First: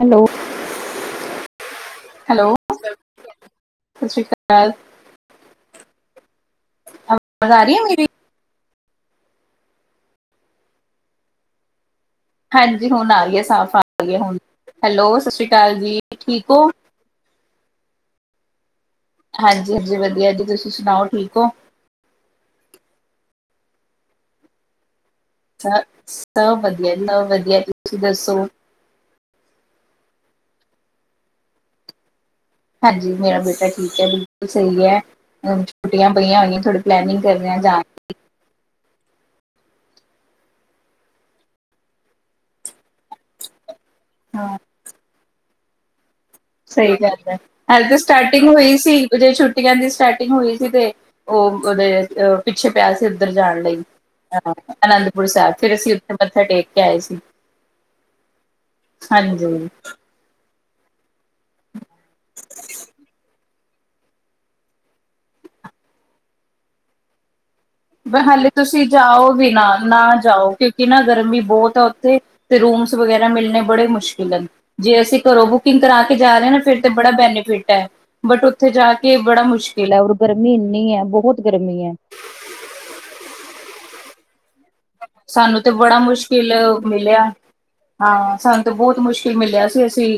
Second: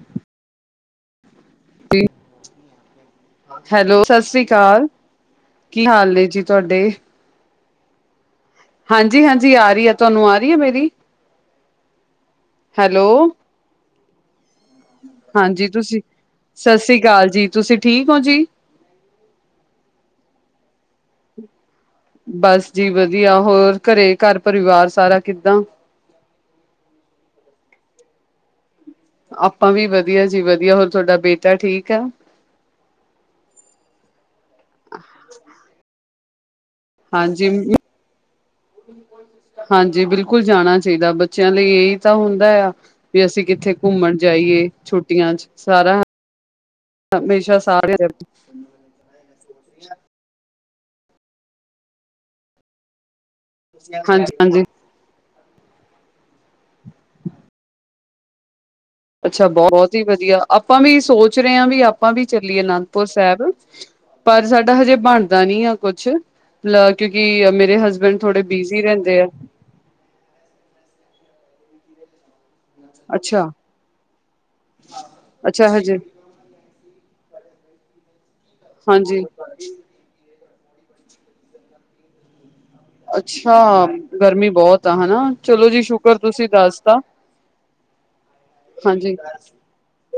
Hello hello hello ਸਤਿ ਸ਼੍ਰੀ ਸਸ ਰੀ ਅਕਾਲ ਕਾਲ, ਕੀ ਹਾਲ ਜੀ ਤੁਹਾਡੇ? ਇਹ ਮੇਰੀ ਹਾਂਜੀ -ਹਾਂਜੀ ਆ ਰਹੀ ਹੈ, ਤੁਹਾਨੂੰ ਆ ਰਹੀ ਹੈ ਮੇਰੀ। ਹਾਂਜੀ ਹੈਲੋ ਹੁਣ ਆਰੀ ਐ ਸਾਫ਼ ਆ ਆ ਰਈ ਐ ਹੁਣ। ਹੈਲੋ ਸਤਿ ਸ਼੍ਰੀ ਹਾਂਜੀ ਅਕਾਲ ਜੀ ਤੁਸੀਂ ਠੀਕ ਹੋ ਸਸ ਰੀ ਕਾਲ ਜੀ, ਤੁਸੀਂ ਠੀਕ ਹੋ ਜੀ। ਹਾਂਜੀ -ਹਾਂਜੀ ਵਧੀਆ ਜੀ, ਤੁਸੀਂ ਸੁਣਾਓ ਠੀਕ ਹੋ। ਬਸ ਜੀ ਵਧੀਆ ਹੋਰ ਘਰੇ ਘਰ ਪਰਿਵਾਰ ਸਾਰਾ ਕਿੱਦਾਂ ਸ ਸਭ ਵਧੀਆ ਸਭ ਵਧੀਆ ਜੀ। ਤੁਸੀਂ ਦੱਸੋ? ਆਪਾਂ ਵੀ ਵਧੀਆ ਜੀ ਵਧੀਆ ਹੋਰ ਤੁਹਾਡਾ ਬੇਟਾ ਠੀਕ ਆ? ਹਾਂਜੀ ਮੇਰਾ ਬੇਟਾ ਠੀਕ ਹੈ ਬਿਲਕੁਲ ਸਹੀ ਹੈ। ਛੁੱਟੀਆਂ ਪਈਆ ਹੋਇਆਂ। ਥੋੜ੍ਹੀ ਪਲੈਨਿੰਗ ਕਰਦੇ ਹਾਂਜੀ ਆ ਜਾਣ ਹਾਂਜੀ ਬਿਲਕੁਲ ਜਾਣਾ ਚਾਹੀਦਾ ਬੱਚਿਆਂ ਲਈ ਇਹੀ ਤਾਂ ਹੁੰਦਾ ਆ ਵੀ ਅਸੀਂ ਕਿੱਥੇ। ਘੁੰਮਣ ਦੀ। ਹਾਂ ਜਾਈਏ ਛੁੱਟੀਆਂ ਚ। ਸਾਰਾ। ਸਹੀ ਗੱਲ ਹੈ ਹਮੇਸ਼ਾ ਹੱਲੇ ਤੇ ਸਾਰਿਆਂ ਸਟਾਰਟਿੰਗ ਹੋਈ ਸੀ ਛੁੱਟੀਆਂ ਦੀ ਸਟਾਰਟਿੰਗ ਹੋਈ ਸੀ ਤੇ ਉਹ ਉਹਦੇ ਅ ਪਿੱਛੇ ਪਿਆ ਸੀ। ਉੱਧਰ ਜਾਣ ਲਈ ਹਾਂਜੀ ਹਾਂ ਹਾਂਜੀ ਅਨੰਦਪੁਰ ਸਾਹਿਬ। ਫਿਰ ਅਸੀਂ ਉੱਥੇ ਮੱਥਾ ਟੇਕ ਕੇ ਆਏ ਸੀ। ਅੱਛਾ ਹਾਂਜੀ, ਬਹੁ ਬਹੁਤ ਹੀ ਵਧੀਆ। ਆਪਾਂ ਵੀ ਸੋ ਸਚ ਰਹੇ ਹਾਂ ਵੀ ਆਪਾਂ ਵੀ ਚੱਲੀਏ ਅਨੰਦਪੁਰ ਸਾਹਿਬ। ਪਰ ਸਾਡਾ ਹਜੇ ਬਣਦਾ ਨੀ ਆ ਕੁਛ ਲ ਕਿਉਂਕਿ ਮੇ ਪਰ ਹਾਲੇ ਤੁਸੀਂ ਜਾਓ ਵੀ ਨਾ ਨਾ ਜਾਓ ਕਿਉਂਕਿ ਨਾ ਗਰਮੀ ਬਹੁਤ ਆ ਓ ਤੇ। ਤੇ ਰੂਮਸ ਵਗੈਰਾ ਅੱਛਾ। ਮਿਲਣੇ ਬੜੇ ਮੁਸ਼ਕਿਲ ਹੈ ਜੇ ਅਸੀਂ ਘਰੋਂ ਅੱਛਾ ਬੁਕਿੰਗ ਹਜੇ ਕਰਾ ਕੇ ਜਾ ਰਹੇ ਹਾਂ ਨਾ ਫਿਰ ਤਾਂ ਬੜਾ ਬੈਨੀਫਿਟ ਹੈ। ਬਟ ਉੱਥੇ ਜਾ ਕੇ ਹਾਂਜੀ ਬੜਾ ਮੁਸ਼ਕਿਲ ਹੈ ਉੱਰ ਗਰ ਮੀ ਇੰਨੀ ਹੈ ਬਹੁਤ ਗਰਮੀ ਹੈ। ਅੱਛਾ ਗਰਮੀ। ਬਹੁਤ ਆ ਹਨਾ। ਸਾਨੂੰ ਚਲੋ ਤੇ ਜੀ ਬੜਾ ਸ਼ੁਕਰ ਤੁਸੀਂ ਮੁਸ਼ਕਿਲ ਦੱਸਤਾ ਮਿਲਿਆ ਹਾਂ ਸਾਨੂੰ ਤਾਂ ਬਹੁਤ ਹਾਂਜੀ ਮੁਸ਼ਕਿਲ ਮਿਲਿਆ ਸੀ ਅਸੀਂ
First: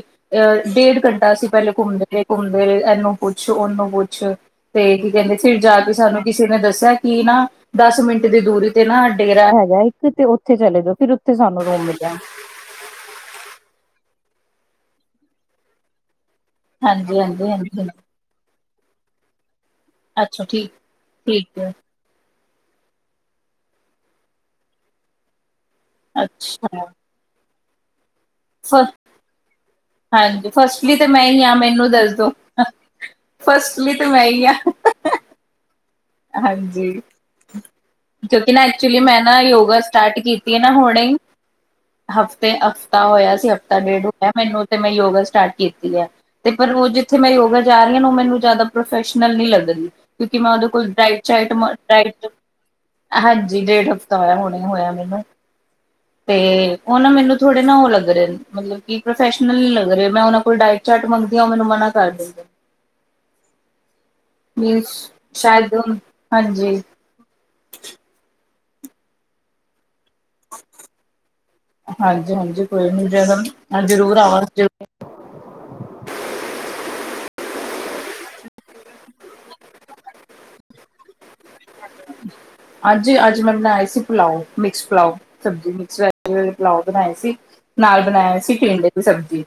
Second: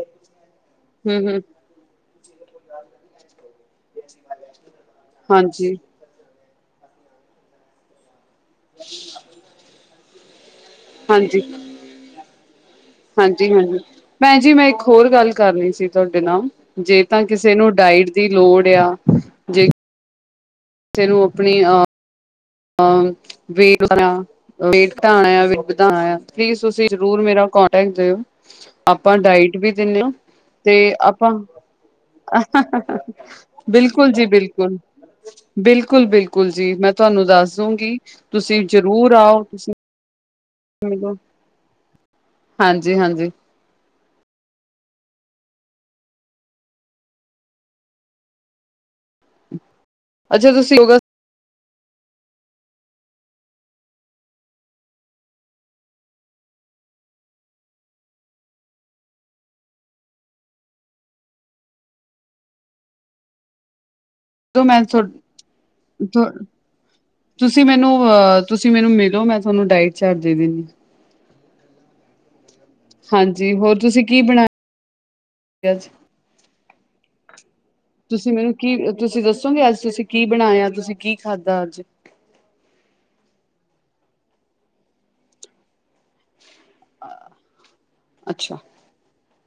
ਅਹ ਡੇਢ ਹੂੰ ਘੰਟਾ ਹੂੰ ਅਸੀਂ ਪਹਿਲੇ ਘੁੰਮਦੇ। ਘੁੰਮਦੇ ਰਹੇ ਘੁੰਮਦੇ ਰਹੇ ਇਹਨੂੰ ਪੁ ਛ ਉਹਨੂੰ ਕੁਛ ਤੇ ਕੀ ਕਹਿੰਦੇ ਫਿਰ ਹਾਂਜੀ। ਜਾ ਕੇ ਸਾਨੂੰ। ਕਿਸੇ ਨੇ ਦੱਸਿਆ ਕਿ ਨਾ ਦਸ ਮਿੰਟ। ਦੀ ਦੂਰੀ ਤੇ ਨਾ। ਡੇਰਾ ਹੈਗਾ ਏ ਤੇ ਉੱਥੇ। [unintelligible] ਉੱਥੇ ਚਲੇ ਜਾਓ ਫਿਰ ਉੱਥੇ ਹਾਂਜੀ ਸਾਨੂੰ ਰੂਮ ਮਿਲਿਆ। ਹਾਂਜੀ ਹਾਂਜੀ। ਭੈਣ ਜੀ ਮੈਂ ਇੱਕ ਹੋਰ ਗੱਲ ਕਰਨੀ ਸੀ ਤੁਹਾਡੇ ਨਾਲ। ਜੇ ਹਾਂਜੀ ਤਾਂ ਹਾਂਜੀ ਕਿਸੇ ਹਾਂਜੀ ਨੂੰ ਹਾਂਜੀ ਡਾਇਟ ਦੀ ਲੋੜ। [unintelligible] ਅੱਛਾ ਠੀਕ ਕਿਸੇ ਨੂੰ ਠੀਕ ਆਪਣੀ ਹੈ। ਅ ਵੇ ਵੇਟ ਆਣਾ। ਦਾਂ ਠੀਕ ਅੱਛਾ ਤੁਸੀਂ ਜ਼ਰੂਰ ਮੇਰਾ ਕੌ ਟੈਕ ਜਾਇਓ। ਫ ਆਪਾਂ ਡਾਇਟ ਵੀ ਦਿੰਦੇ ਹ ਹਾਂਜੀ ਤੇ ਫਸਟਲੀ ਮੈਂ ਆਪਾਂ ਹੀ ਹਾਂ ਮੈਨੂੰ ਦੱਸ ਦੋ ਫਸਟਲੀ ਤੇ ਬਿਲਕੁਲ ਮੈਂ ਜੀ। ਹੀ ਹਾਂ ਬਿਲਕੁਲ--ਬਿਲਕੁਲ। ਬਿਲਕੁਲ, ਬਿਲਕੁਲ ਜੀ। ਮੈਂ ਹਾਂਜੀ ਤੁਹਾਨੂੰ ਦੱਸ ਕਿਉਂਕਿ ਤੁਸੀਂ ਨਾ ਐਕਚੁਲੀ ਜ਼ਰੂਰ ਮੈਂ ਨਾ ਆਓ ਤੁਸੀਂ ਯੋਗਾ ਸਟਾਰਟ ਕੀ ਨਾ ਹੁਣੇ ਮਿਲੋ ਹਫ਼ਤੇ ਹਾਂਜੀ ਹਫ਼ਤਾ ਹਾਂਜੀ ਹੋਇਆ ਸੀ ਹਫ਼ਤਾ ਡੇਢ ਹੋਇਆ ਮੈਨੂੰ ਮੈਂ ਯੋਗਾ ਸਟਾਰਟ ਕੀਤੀ ਹੈ ।ਤੇ ਪਰ ਉਹ ਜਿੱਥੇ ਮੈਂ ਯੋਗਾ ਜਾ ਰਹੀ ਹਾਂ ਉਹ ਮੈਨੂੰ ਜ਼ਿਆਦਾ ਫੈਲ ਨਹੀਂ ਲੱਗਦੀ ਕਿਉਂਕਿ ਮੈਂ ਅੱਛਾ ਉਹਦੇ ਤੁਸੀਂ ਕੋਲ ਯੋਗਾ ਦੀਏਤਵਤ ਹਾਂਜੀ ਡੇ ਹਫਤਾ ਹੋ ਹ ਹੋ ਮਨ ਤੇ ਨਾ ਮੈਨੂੰ ਥੋੜ ਨਾ ਲਗ ਰ ਮਲਬ ਪ੍ਰੋਫਲ ਲਗ ਰ ਮ ਓ ਕੋਲ ਡ ਚਟ ਮੰਗਦੀ ਮਨ ਮ ਕਰ ਦੇਂਦੇ ਨ। ਮੈਂ ਸ਼ਾਇਦ ਹਾਂਜੀ। ਤੁਸੀਂ ਮੈਨੂੰ ਅਹ ਤੁਸੀਂ ਮੈਨੂੰ ਮਿਲੋ ਮੈਂ ਤੁਹਾਨੂੰ ਡਾਇਟ ਚਾਰਟ ਦੇ ਦਿੰਦੀ ਹਾਂਜੀ, ਹਾਂਜੀ ।ਕੋਈ ਨੀ ਜ ਹਾਂਜੀ ਹੋਰ ਤੁਸੀਂ ਜ਼ਰੂਰ ਕੀ ਆਵ ਬਣਾਇਆ ਅੱਜ ਤੁਸੀਂ ਮੈਨੂੰ ਕੀ ਤੁਸੀਂ ਦੱਸੋਗੇ ਅੱਜ ਤੁਸੀਂ ਕੀ ਬਣਾਇਆ ਤੁਸੀਂ ਕੀ ਖਾਧਾ ਅੱਜ ਅੱਜ, ਅੱਜ ਮੈਨ ਆਏ ਸੀ ਪਲਾਓ ਮਿਕਸ ਪਲਾਓ ਸਬਜ਼ੀ ਮਿਕਸ ਵੈ। ਲਾਓ ਬਣਾਏ ਸੀ ਨਾਲ ਬਣਾਇਆ ਸੀ ਅੱਛਾ ਪੀਂਡ ਦੀ ਸਬਜ਼ੀ।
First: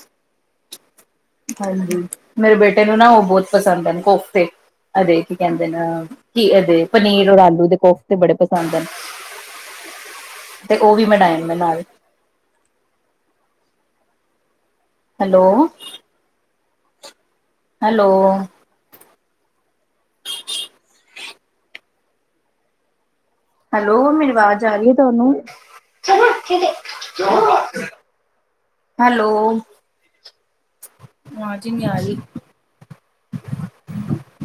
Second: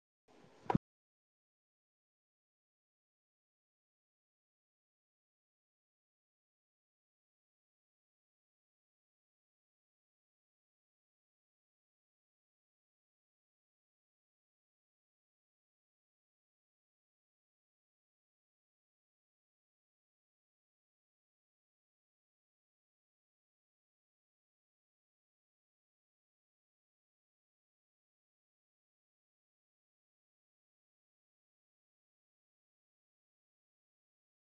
[unintelligible] ਹਾਂਜੀ ।ਮੇਰੇ ਬੇਟੇ ਨੂੰ ਨਾ ਉਹ ਬਹੁਤ ਪਸੰਦ ਹਨ ਕੋਫਤੇ ਅ ਕੀ ਕਹਿੰਦੇ ਨਾ ਕੀਦੇ ਪਨੀਰ ਰ ਆਲੂ ਦੇ ਕੋਫਤੇ ਬੜੇ ਪਸੰਦ ਹਨ ਤੇ ਉਹ ਵੀ ਮ ਡਏ ਨਾਲ ਹੈਲੋ। ਹੈਲੋ। ਹੈਲੋ ਮੇਰੀ ਅ ਆਵਾਜ਼ ਆ ਰਹੀ ਹੈ ਤੁਹਾਨੂੰ--ਹੈਲੋ ਅਵਾਜ ਨਈ ਆ ਰੇਇ ।